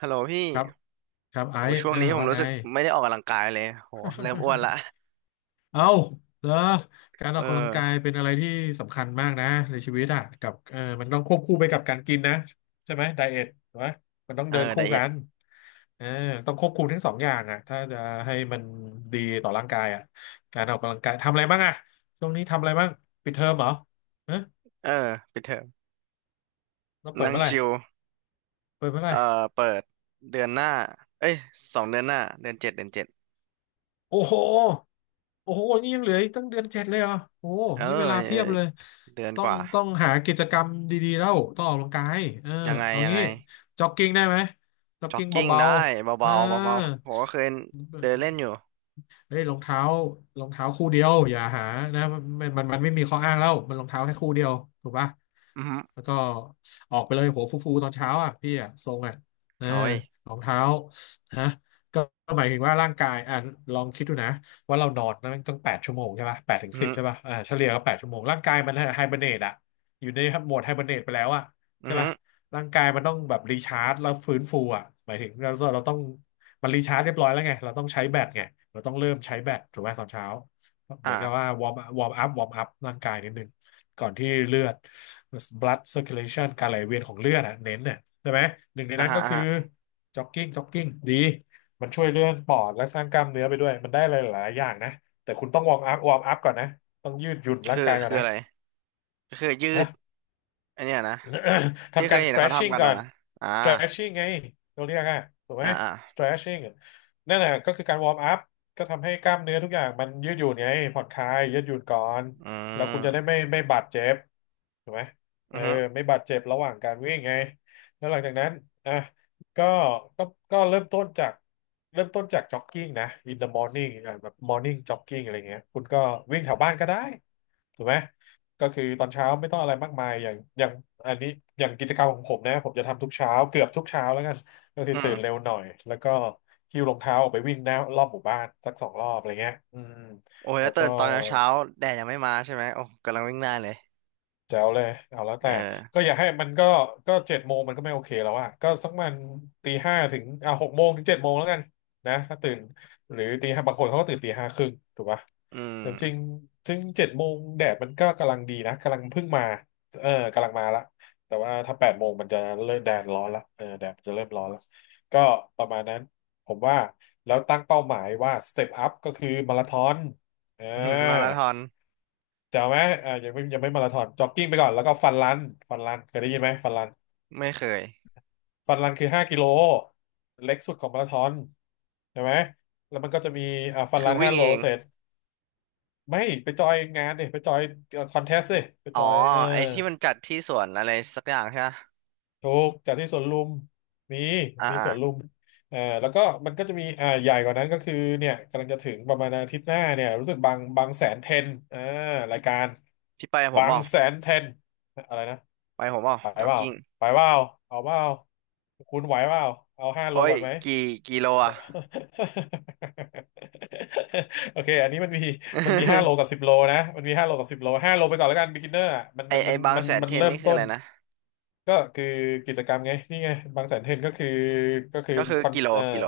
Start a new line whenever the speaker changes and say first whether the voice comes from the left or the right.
right: ฮัลโหลพี่
left: ครับครับไอ
right: โอ้
left: ซ์
right: ช่วงนี้ผม
left: ว่า
right: รู้
left: ไง
right: สึกไม่ได้ออกกำลังกายเลยโหเริ่มอ้วนละ
left: เอาเหรอการอ
right: เอ
left: อ
right: อ
left: กกำลังกายเป็นอะไรที่สำคัญมากนะในชีวิตอ่ะกับมันต้องควบคู่ไปกับการกินนะใช่ไหมไดเอทถูกไหมมันต้อง
right: เออ
left: เดิน
right: ได
left: คู่
right: เอ
left: กัน
right: ท
left: เออต้องควบคุมทั้งสองอย่างอ่ะถ้าจะให้มันดีต่อร่างกายอ่ะการออกกำลังกายทำอะไรบ้างอ่ะช่วงนี้ทำอะไรบ้างปิดเทอมเหรอเอ๊ะ
right: เออปิดเทอม
left: เราเปิด
right: นั่ง
left: เมื่อไหร่
right: ชิล
left: เปิดเมื่อไห
right: เอ่
left: ร่
right: อเปิดเดือนหน้าเอ้ย2 เดือนหน้าเดือนเจ็ดเดือนเจ็ด
left: โอ้โหโอ้โหนี่ยังเหลืออีกตั้งเดือนเจ็ดเลยเหรอ่ะโอ้โห
right: เออ
left: นี่เวลา
right: เอ
left: เพี
right: อ
left: ยบเลย
right: เดือน
left: ต้อ
right: ก
left: ง
right: ว่า
left: ต้องหากิจกรรมดีๆแล้ว ต้องออกกำลังกายเออ
right: ยังไง
left: เอา
right: ยัง
left: งี้
right: ไง
left: จ็อกกิ้งได้ไหมจ็อก
right: จ็อก
left: กิ้ง
right: กิ้ง
left: เบา
right: ได้
left: ๆเออ
right: เบาๆเบาๆผมก็เคยเดินเล่นอยู่
left: เฮ้ยรองเท้ารองเท้าคู่เดียวอย่าหานะมันไม่มีข้ออ้างแล้ว มันรองเท้าแค่คู่เดียวถูกปะ
right: อือฮึ
left: แล้วก็ออกไปเลยหัวฟูๆตอนเช้าอ่ะพี่อ่ะทรงอ่ะเออ
right: โอ้ย
left: รองเท้าฮะก็ก็หมายถึงว่าร่างกายอ่ะลองคิดดูนะว่าเรานอนนั่นตั้งแปดชั่วโมงใช่ป่ะแปดถึง
right: อือ
left: สิบ
right: ฮึ
left: ใช่ป่ะเฉลี่ยก็แปดชั่วโมงร่างกายมันไฮเบอร์เนตอ่ะอยู่ในโหมดไฮเบอร์เนตไปแล้วอ่ะ
right: อื
left: ใช่
right: อฮึ
left: ป่ะร่างกายมันต้องแบบรีชาร์จแล้วฟื้นฟูอ่ะหมายถึงเราต้องมันรีชาร์จเรียบร้อยแล้วไงเราต้องใช้แบตไงเราต้องเริ่มใช้แบตถูกไหมตอนเช้า เหมือ
right: อ่า
left: นกับว่าวอร์มอัพร่างกายนิดนึงก่อนที่เลือด blood circulation การไหลเวียนของเลือดอ่ะเน้นเนี่ยใช่ไหมหนึ่งใน
right: อ่า
left: นั้น
right: ฮะ
left: ก็
right: อ่า
left: คือ
right: ฮะ
left: จ็อกกิ้งดีมันช่วยเลื่อนปอดและสร้างกล้ามเนื้อไปด้วยมันได้หลายๆอย่างนะแต่คุณต้องวอร์มอัพก่อนนะต้องยืดหยุ่นร่า
right: คื
left: ง
right: อ
left: กายก่อน
right: คือ
left: นะ
right: อะไรก็คือยื
left: ฮะ
right: ดอันเนี้ยนะ ที่
left: ทำ
right: เค
left: กา
right: ย
left: ร
right: เห็นเขาทำ
left: stretching
right: กัน
left: ก่อ
right: อะ
left: น
right: นะอ่า
left: stretching ไงเราเรียกอะถูกไหม
right: อ่าอ่า
left: stretching นั่นแหละก็คือการ warm up ก็ทำให้กล้ามเนื้อทุกอย่างมันยืดหยุ่นไงผ่อนคลายยืดหยุ่นก่อน
right: อื
left: แล้วคุณจะได้
right: ม
left: ไม่บาดเจ็บถูกไหมเอ
right: อื
left: อ
right: อฮึ
left: ไม่บาดเจ็บระหว่างการวิ่งไงแล้วหลังจากนั้นอ่ะก็ก็ก็เริ่มต้นจากเริ่มต้นจาก jogging นะ in the morning อ่ะแบบ morning jogging อะไรเงี้ยคุณก็วิ่งแถวบ้านก็ได้ถูกไหม ก็คือตอนเช้าไม่ต้องอะไรมากมายอย่างอันนี้อย่างกิจกรรมของผมนะผมจะทำทุกเช้าเกือบทุกเช้าแล้วกันก็คื
right: อื
left: อตื่นเร็
right: ม
left: วหน่อยแล้วก็หิ้วรองเท้าออกไปวิ่งหน้ารอบหมู่บ้านสัก2 รอบอะไรเงี้ยอืม
right: โอ้ย
left: แล้
right: แล้ว
left: ว
right: ตื่
left: ก็
right: นตอนเช้าๆแดดยังไม่มาใช่ไหมโอ้กำลังวิ่งหน้าเลย
left: แจ๋วเลยเอาแล้ว
right: เอ
left: แต่ก็
right: อ
left: อย่าให้มันก็เจ็ดโมงมันก็ไม่โอเคแล้วอะก็สักมันตีห้าถึงอ่ะหกโมงถึงเจ็ดโมงแล้วกันนะถ้าตื่นหรือตีห้าบางคนเขาก็ตื่นตีห้าครึ่งถูกปะ
right: อืม
left: แต่จริงถึงเจ็ดโมงแดดมันก็กำลังดีนะกำลังเพิ่งมาเออกำลังมาละแต่ว่าถ้าแปดโมงมันจะเริ่มแดดร้อนละเออแดดมันจะเริ่มร้อนละก็ประมาณนั้นผมว่าแล้วตั้งเป้าหมายว่าสเต็ปอัพก็คือมาราธอนเออ
right: อืมมาราธอน
left: แจ๋วไหมอ่ายังไม่มาราธอนจ็อกกิ้งไปก่อนแล้วก็ฟันรัน ฟันรันเคยได้ยินไหมฟันรัน
right: ไม่เคย
left: ฟันรันคือ5 กิโลเล็กสุดของมาราธอนใช่ไหมแล้วมันก็จะมีอ่าฟัน
right: คื
left: รั
right: อ
left: น
right: วิ่
left: ห้า
right: ง
left: โล
right: เอง
left: เสร็จไม่ไปจอยงานดิไปจอยคอนเทสต์ดิไป
right: อ๋อ
left: จอยเออ
right: ไอ้ที่มันจัดที่สวนอะไรสักอย่างใช่ไหม
left: ถูกจากที่สวนลุมมี
right: อ่า
left: มี
right: อ่า
left: สวนลุมเออแล้วก็มันก็จะมีอ่าใหญ่กว่านั้นก็คือเนี่ยกำลังจะถึงประมาณอาทิตย์หน้าเนี่ยรู้สึกบางแสนเทนอ่ารายการ
right: พี่ไปกับผม
left: บาง
right: บ่า
left: แสนเทนอะไรนะ
right: ไปกับผมบ่า
left: ไป
right: จ็อก
left: เปล่า
right: กิ้ง
left: ไปเปล่าเอาเปล่าคุณไหวเปล่าเอาห้าโล
right: โอ้ย
left: ก่อนไหม
right: กี่กิโลอ่ะ
left: โอเคอันนี้มันมีมันมีห้าโล กับสิบโลนะมันมีห้าโลกับสิบโลห้าโลไปก่อนแล้วกัน beginner อ่ะมัน
right: ไอ
left: มัน
right: ไอ
left: มัน
right: บาง
left: มัน
right: แสน
left: มั
right: เท
left: น
right: รน
left: เริ่ม
right: นี่คือ
left: ต้
right: อะ
left: น
right: ไรนะ
left: ก็คือกิจกรรมไงนี่ไงบางแสนเทรนก็คือก็คือ
right: ก็คือ
left: คอน
right: กิโล
left: เอ่อ
right: กิโล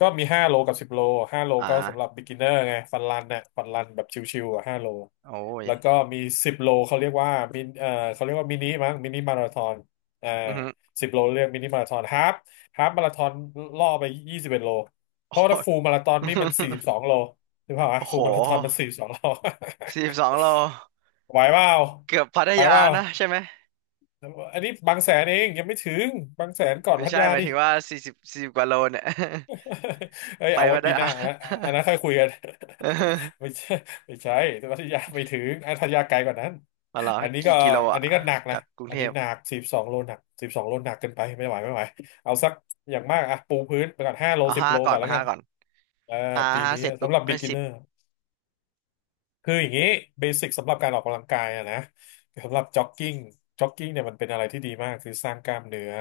left: ก็มี5 โลกับ 10 โลห้าโล
right: อ่
left: ก็สำหรับ
right: า
left: Beginner ไง ฟันรันเนี่ยฟันรันแบบชิวๆอ่ะห้าโล
right: โอ้ย
left: แล้วก็มี10 โลเขาเรียกว่ามินเอ่อเขาเรียกว่ามินิมั้งมินิมาราธอนอ่า
right: อือหือ
left: สิบโลเรียกมินิมาราธอนฮาฟฮาฟมาราธอนล่อไป21 โล เพ
right: โอ้
left: ราะว่าถ้า
right: ย
left: ฟูลมาราธอนนี่มัน สี่สิบสองโลถูกเปล่าวะ
right: โอ้
left: ฟู
right: โห
left: ลมาราธอนมันสี่สิบสองโล
right: 42 โล
left: ไหวเปล่า
right: เกือบพัท
left: ไป
right: ยา
left: เปล่า
right: นะใช่ไหม
left: อันนี้บางแสนเอง ยังไม่ถึง บางแสนก่อน
right: ไม่
left: พัท
right: ใช่
left: ยา
right: หมาย
left: ดิ
right: ถึงว่าสี่สิบกว่าโลเนี่ย
left: เอ้ย
right: ไป
left: เอาไว้
right: พัท
left: ปีห
right: ยา
left: น้านะอัน นั้นค่อยคุยกัน
right: เออ
left: ไม่ใช่ไม่ใช่แต่พัทยาไม่ถึงอ่ะพัทยาไกลกว่านั้น
right: เอาเหรอ
left: อันนี้
right: กี่
left: ก็
right: กิโล
left: อั
right: อ่ะ
left: นนี้ก็หนัก
right: จา
left: นะ
right: กกรุง
left: อัน
right: เท
left: นี้
right: พ
left: หนักสิบสองโลหนักสิบสองโลหนักเกินไปไม่ไหวไม่ไหวเอาสักอย่างมากอ่ะปูพื้นไปก่อน5 โล
right: เอา
left: สิบ
right: ห้า
left: โล
right: ก่อ
left: ก่อ
right: น
left: นแล้ว
right: ห้า
left: กัน
right: ก่อน
left: เออ
right: ห้า
left: ปี
right: ห้า
left: นี้
right: เสร็จปุ๊
left: สำ
right: บ
left: หรับ
right: ก็สิบ
left: beginner คืออย่างนี้เบสิกสำหรับการออกกำลังกายอะนะสำหรับจ็อกกิ้งจ็อกกิ้งเนี่ยมันเป็นอะไรที่ดีมากคือสร้างกล้ามเนื้อ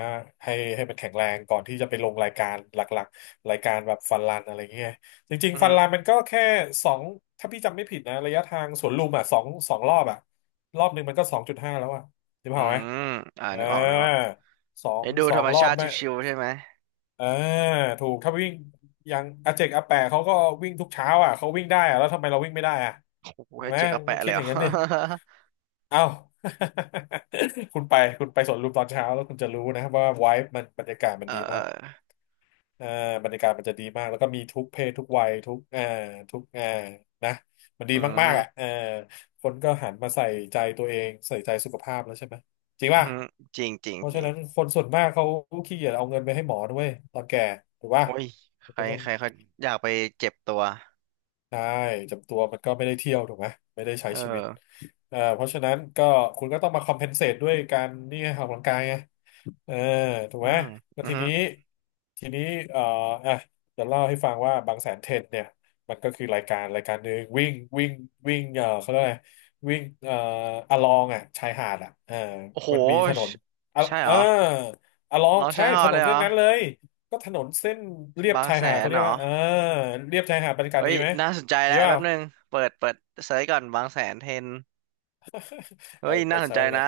left: ให้ให้มันแข็งแรงก่อนที่จะไปลงรายการหลักๆรายการแบบฟันรันอะไรเงี้ยจริง
right: อืมอ
left: ๆฟั
right: หื
left: น
right: อ
left: รันมันก็แค่สองถ้าพี่จำไม่ผิดนะระยะทางสวนลุมอ่ะสองสองรอบอ่ะรอบหนึ่งมันก็2.5แล้วอ่ะจำ
right: อื
left: เปล่าไหม
right: มอ่า
left: เออ
right: นึกออกนึกออก
left: สอง
right: ไอ้ดู
left: สอ
right: ธร
left: ง
right: รม
left: รอ
right: ชา
left: บ
right: ติ
left: แม่
right: ชิวๆใช่ไหม
left: อ่าถูกถ้าวิ่งอย่างอาเจกอาแปะเขาก็วิ่งทุกเช้าอ่ะเขาวิ่งได้อ่ะแล้วทำไมเราวิ่งไม่ได้อ่ะ
right: โอ้โห
left: ถูก
right: ให้
left: ไหม
right: เจ๊กเอา
left: ต้อ
right: แปะ
left: ง
right: เล
left: คิด
right: ย
left: อ
right: เหร
left: ย่างนั้นดิ
right: อ
left: เอ้า คุณไปคุณไปสวนลุมตอนเช้าแล้วคุณจะรู้นะว่าไวบ์มันบรรยากาศ มั
right: เอ
left: น
right: อ
left: ดี
right: เอ
left: มา
right: อ
left: ก อ่าบรรยากาศมันจะดีมากแล้วก็มีทุกเพศทุกวัยทุกทุกอ่านะมันดี
right: อื
left: มากๆอ่ะเอ
right: ม
left: อคนก็หันมาใส่ใจตัวเองใส่ใจสุขภาพแล้วใช่ไหมจริง
right: อื
left: ป่ะ
right: มจริงจริง
left: เพราะ
right: จ
left: ฉะ
right: ริง
left: นั้นคนส่วนมากเขาขี้เกียจเอาเงินไปให้หมอด้วยตอนแก่ถูกป่ะ
right: โอ้ยใค
left: มัน
right: ร
left: ก็ต้อง
right: ใครเขาอยากไปเจ็บตัว
left: ใช่จำตัวมันก็ไม่ได้เที่ยวถูกไหมไม่ได้ใช้
right: เออ
left: ชีวิตเพราะฉะนั้นก็คุณก็ต้องมาคอมเพนเซตด้วยการนี่ไงออกกำลังกายไง เออถูก
right: อื
left: ไหม
right: ม
left: แล้ว
right: อื
left: ที
right: ม
left: นี้ทีนี้เอ่ออ่ะจะเล่าให้ฟังว่าบางแสนเทนเนี่ยมันก็คือรายการรายการหนึ่งวิ่งวิ่งวิ่งเอ่อเขาเรียกอะไรวิ่งอะลองอ่ะชายหาดอ่ะเออ
right: โอ้โห
left: มันมีถนนอะ
right: ใช่ใช่
left: เอ
right: เห
left: อ
right: รอ
left: อะลอง
right: เรา
left: ใช่
right: ใช้หอ
left: ถน
right: เล
left: น
right: ยเหร
left: เส้น
right: อ
left: นั้นเลยก็ถนนเส้นเลียบ
right: บาง
left: ชาย
right: แส
left: หาด
right: น
left: เขาเรี
right: เห
left: ย
right: ร
left: ก
right: อ
left: ว่าเออเลียบชายหาดบรรยากาศ
right: เฮ้
left: ดี
right: ย
left: ไหม
right: น่าสนใจ
left: ดี
right: แล้ว
left: เป
right: แป๊
left: ล่า
right: บนึงเปิดเซิร์ชก่อนบางแสนเทรน
left: เอ
right: เฮ้
left: อ
right: ย
left: ไป
right: น่าสน
left: เซิ
right: ใจ
left: ร์ชเลย
right: นะ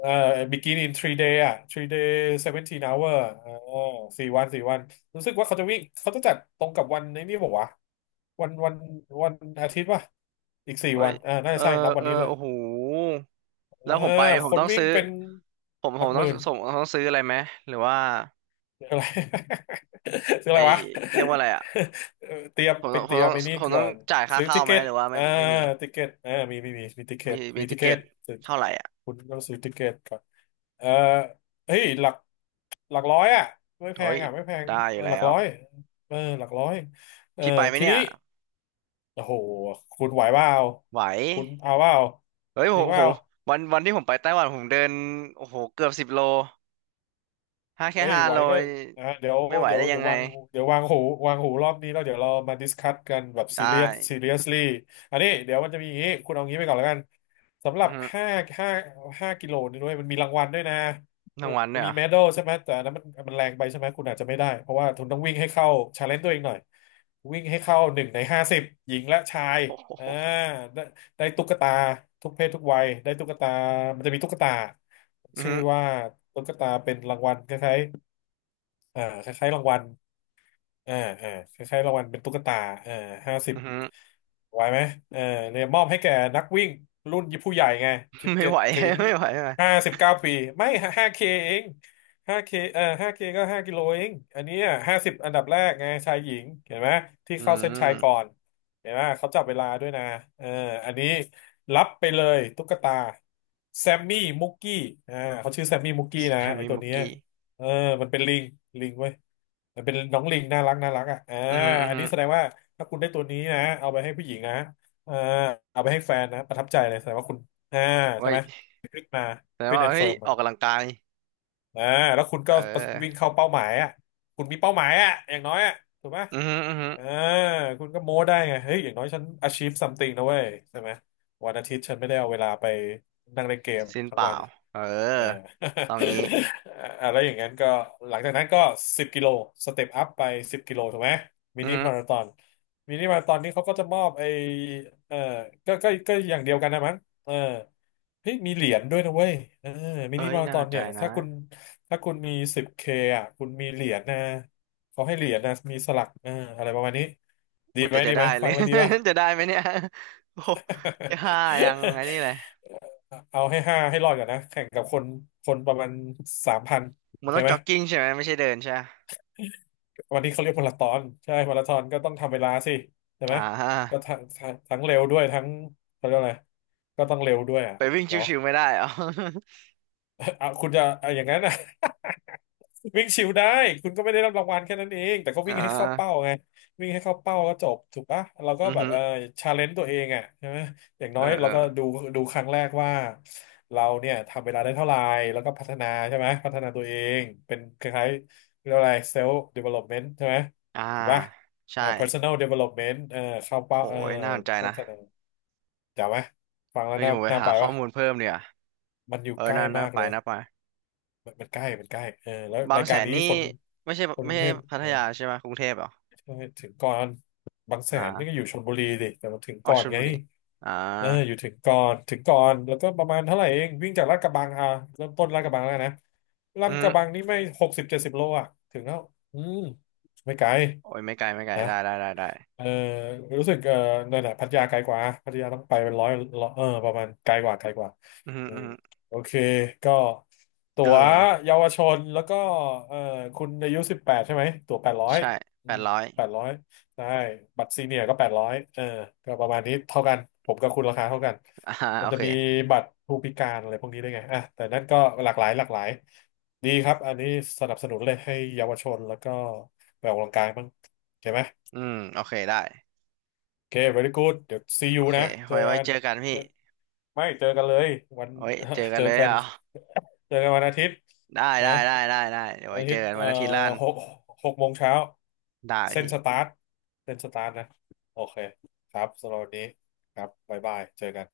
left: เอ่อ begin in 3 day อ่ะ 3 day 17 hour 4 วันสี่วันรู้สึกว่าเขาจะวิ่งเขาจะจัดตรงกับวันนี้นี่บอกว่าวะวันอาทิตย์ป่ะอีกสี่
right: เฮ้
left: วั
right: ย
left: นอ่าน่า
right: เอ
left: จะ
right: อ
left: ใช่นับวั
right: เอ
left: น
right: อ
left: นี้ด้วย
right: โอ้โห
left: เออ
right: แล้วผ
left: ค
right: ม
left: น
right: ต้อง
left: วิ่ง
right: ซื้อ
left: เป็น
right: ผม
left: ห
right: ผ
left: ลัก
right: ม
left: หมื่น
right: ต้องซื้ออะไรไหมหรือว่า
left: คืออะไร ซือ
right: ไอ
left: อะไรวะ
right: เรียกว่าอะไรอ่ะ
left: เออเตรียม
right: ผม
left: ไป
right: ต้องผ
left: เตรี
right: ม
left: ยม
right: ต้อง
left: ไปนี่
right: ผมต้
left: ก่
right: อ
left: อ
right: ง
left: น
right: จ่ายค่า
left: ซื้อ
right: เข้า
left: ติเก
right: ไหม
left: ต
right: หรือว่าไม่
left: อ่า
right: ไม่มี
left: ติเกตอ่ามีติเก
right: มี
left: ต
right: มี
left: มี
right: ติ
left: ติเก
right: เก
left: ต
right: ตเท่าไหร่อ่ะ
left: คุณต้องซื้อติเกตก่อนเออเฮ้ยหลัก หลักร้อยอ่ะไม่แพ
right: เฮ้
left: ง
right: ย
left: อ่ะไม่แพง
right: ได้อยู่
left: หลั
right: แล้
left: ก
right: ว
left: ร้อยเออหลักร้อยเออ
right: พี่ไปไหม
left: ที
right: เนี่ย
left: นี้โอ้โหคุณไหวเปล่า
right: ไหว
left: คุณเอาเปล่า
right: เฮ้ยผ
left: จริง
right: ม
left: เป
right: ผ
left: ล่า
right: มวันที่ผมไปไต้หวันผมเดินโอ้โหเกือบ10 โลแค่
left: เอ้ย
right: ห้า
left: ไหว
right: โล
left: ก็อ่าเดี๋ยว
right: ไม่ไหว
left: เดี๋ย
right: ได้
left: ว
right: ยั
left: เดี๋
right: ง
left: ยว
right: ไง
left: วางเดี๋ยววางหูวางหูรอบนี้แล้วเดี๋ยวเรามาดิสคัสกันแบบซี
right: ได้
left: เรียส ซีเรียสลี่อันนี้เดี๋ยวมันจะมีอย่างนี้คุณเอางี้ไปก่อนแล้วกัน สำหรั
right: อื
left: บ
right: อฮึ
left: ห้าห้าห้ากิโลนี่ด้วย มันมีรางวัลด้วยนะ
right: ทั้งวัน
left: มัน
right: เนี่ยเห
left: มี
right: รอ
left: เมดัลใช่ไหม แต่อันนั้นมันมันแรงไปใช่ไหม คุณอาจจะไม่ได้ เพราะว่าคุณต้องวิ่งให้เข้าชาเลนจ์ตัวเองหน่อย วิ่งให้เข้า1 ใน 50หญิงและชาย
right: โอ้
left: อ่า
right: โห
left: ได้ได้ตุ๊กตาทุกเพศทุกวัยได้ตุ๊กตามันจะมีตุ๊กตา
right: อือ
left: ชื่อ
right: ฮึ
left: ว่าตุ๊กตาเป็นรางวัลคล้ายๆ อ่าคล้ายๆรางวัลอ่าอ่าคล้ายๆรางวัลเป็นตุ๊กตาอ่าห้าสิบ
right: อือฮึ
left: ไหวไหมเออเนี่ยมอบให้แก่นักวิ่งรุ่นผู้ใหญ่ไงสิบ
right: ไม่
left: เจ็ด
right: ไหว
left: ถึง
right: ไม่ไหวไม่ไหว
left: ห้าสิบเก้าปีไม่ห้าเคเองห้าเคเออห้าเคก็ห้ากิโลเองอันนี้50 อันดับแรกไงชายหญิงเห็นไหมที่
right: อื
left: เข้าเส้นชัยก่อ
right: ม
left: นเห็นไหมเขาจับเวลาด้วยนะเอออันนี้รับไปเลยตุ๊กตาแซมมี่มุกกี้อ่าเขาชื่อแซมมี่มุกกี้นะ
right: แฮม
left: ไอ
right: มี่
left: ตัว
right: มุก
left: เนี้ย
right: กี้
left: เออมันเป็นลิงลิงเว้ยมันเป็นน้องลิงน่ารักน่ารักอ่ะอ่า
right: อือฮึอือ
left: อัน
right: ฮึ
left: นี้แสดงว่าถ้าคุณได้ตัวนี้นะเอาไปให้ผู้หญิงนะเอาเอาไปให้แฟนนะประทับใจเลยแสดงว่าคุณอ่า
right: เฮ้
left: ใช่
right: ย
left: ไหมฟิตมา
right: แสดง
left: ฟิต
right: ว่า
left: แอนด์
right: เฮ้
left: เฟิ
right: ย
left: ร์ม
right: อ
left: มา
right: อกกำลังกาย
left: อ่าแล้วคุณ
right: เอ
left: ก็วิ่ง
right: อ
left: เข้าเป้าหมายอ่ะคุณมีเป้าหมายอ่ะอย่างน้อยอ่ะถูกไหม
right: อือฮึอือฮึ
left: เออคุณก็โม้ได้ไงเฮ้ยอย่างน้อยฉัน achieve something นะเว้ยใช่ไหมวันอาทิตย์ฉันไม่ได้เอาเวลาไปนั่งเล่นเกม
right: สิ้น
left: ทั้
right: เป
left: ง
right: ล่า
left: วัน
right: เออ
left: เอ่า
right: ต้องงี้
left: อาแล้วอย่างนั้นก็หลังจากนั้นก็สิบกิโลสเต็ปอัพไปสิบกิโลถูกไหมมิ
right: อือ
left: นิ
right: ฮึ
left: มาราธอนมินิมาราธอนนี่เขาก็จะมอบไอเออก็อย่างเดียวกันนะมั้งเออเฮ้ยมีเหรียญด้วยนะเว้ยเออมินิ
right: เอ้ย
left: มารา
right: น่า
left: ธอ
right: ส
left: น
right: นใจ
left: เนี่ย
right: นะ
left: ถ้าคุณมี10Kอ่ะคุณมีเหรียญนะเขาให้เหรียญนะมีสลักเอออะไรประมาณนี้ดี
right: อุย
left: ไหม
right: แต่จะ
left: ดีไห
right: ได้
left: ม
right: เล
left: ฟั
right: ย
left: งแล้วดีป่ะ
right: จะได้ไหมเนี่ย โอ้โหแค่ ห้ายังไอ้นี่เลย
left: เอาให้5ให้รอดก่อนนะแข่งกับคนประมาณ3,000โอ
right: มัน
left: เค
right: ต้อง
left: ไหม
right: จ็อกกิ้งใช่ไหมไม่ใช่เดินใช่ไหม
left: วันนี้เขาเรียกมาราธอนใช่มาราธอนก็ต้องทำเวลาสิใช่ไห
right: อ่
left: มก็
right: า
left: ทั้งเร็วด้วยทั้งเขาเรียกอะไรก็ต้องเร็วด้วยอ่ะ
right: ไปวิ่ง
left: เนาะ
right: ชิวๆไม่ได้เหรอ
left: เอาคุณจะเอาอย่างนั้นนะ วิ่งชิวได้คุณก็ไม่ได้รับรางวัลแค่นั้นเองแต่ก็
right: อ่
left: วิ่งให้เข้าเป้า
right: า
left: ไงวิ่งให้เข้าเป้าก็จบถูกปะเราก็
right: อือ
left: แบบ
right: ฮึ
left: เออชาเลนจ์ตัวเองอ่ะใช่ไหมอย่าง
right: เอ
left: น้อ
right: อ
left: ย
right: เอ
left: เรา
right: อ
left: ก็ดูครั้งแรกว่าเราเนี่ยทำเวลาได้เท่าไหร่แล้วก็พัฒนาใช่ไหมพัฒนาตัวเองเป็นคล้ายๆเรียกว่าอะไรเซลล์เดเวล็อปเมนต์ใช่ไหม
right: อ่า
left: ถูกปะ
right: ใช่
left: personal development เข้า
right: โห
left: เป้า
right: ยน่าสนใจ
left: พั
right: นะ
left: ฒนาจำไหมฟังแล้ว
right: เฮ้ยเดี๋ยวผมไป
left: น่า
right: หา
left: ไป
right: ข้อ
left: ปะ
right: มูลเพิ่มเนี่ย
left: มันอยู่
right: เออ
left: ใกล้
right: นั่นน่า
left: มาก
right: ไป
left: เลย
right: น่าไป
left: มันใกล้เออแล้ว
right: บา
left: รา
right: ง
left: ย
right: แส
left: การ
right: น
left: นี้
right: นี่
left: คน
right: ไม่ใช่
left: ก
right: ไม่
left: รุง
right: ใช่
left: เทพ
right: พัท
left: นะ
right: ยาใช่ไหมกรุงเทพเหรอ
left: ใช่ถึงก่อนบางแสนนี่ก็
right: อ่า
left: อยู่ชลบุรีดิแต่มันถึง
right: อ๋อ
left: ก่อ
right: ช
left: น
right: ล
left: ไง
right: บุรีอ่า
left: เอออยู่ถึงก่อนแล้วก็ประมาณเท่าไหร่เอง วิ่งจากลาดกระบังอ่ะเริ่มต้นลาดกระบังแล้วนะลา
right: อื
left: ดกระบัง
right: ม
left: นี่ไม่60-70 โลอ่ะถึงแล้วอืมไม่ไกล
right: โอ้ยไม่ไกลไม่ไกล
left: นะ
right: ได้ได้ได้ได้
left: เออรู้สึกเออนั่นแหละพัทยาไกลกว่าพัทยาต้องไปเป็นร้อยเออประมาณไกลกว่า
right: อืม
left: อื
right: อื
left: ม
right: ม
left: โอเคก็ตั๋
right: เอ
left: ว
right: อ
left: เยาวชนแล้วก็เออคุณอายุ18ใช่ไหมตั๋วแปดร้อย
right: ใช่
left: อื
right: แป
left: ม
right: ดร้อย
left: แปดร้อยได้บัตรซีเนียร์ก็แปดร้อยเออก็ประมาณนี้เท่ากันผมกับคุณราคาเท่ากัน
right: อ่า
left: มั
right: โอ
left: นจะ
right: เค
left: มีบัตรผู้พิการอะไรพวกนี้ได้วยไงอ่ะแต่นั่นก็หลากหลายหลากหลายดีครับอันนี้สนับสนุนเลยให้เยาวชนแล้วก็ไปออกกำลังกายบ้างใช่ไหม
right: อืมโอเคได้
left: โอเค very good เดี๋ยว see you
right: โอเค
left: นะเจอ
right: ไว้
left: กัน
right: เจอกันพี่
left: เจอไม่เจอกันเลยวัน
right: ไว้เจอ กั
left: เจ
right: น
left: อ
right: เลย
left: กัน
right: เอา
left: เจอกันวันอาทิตย์
right: ได้
left: นะ
right: ได้ได้ได้ได้เดี๋ยว
left: วัน
right: ไว้
left: อา
right: เจ
left: ทิ
right: อ
left: ตย์
right: กันวันอาทิตย์ล้าน
left: หก6 โมงเช้า
right: ได้
left: เส้น
right: พี่
left: สตาร์ทเส้นสตาร์ทนะ โอเคครับ สำหรับวันนี้ครับบ๊ายบายเจอกัน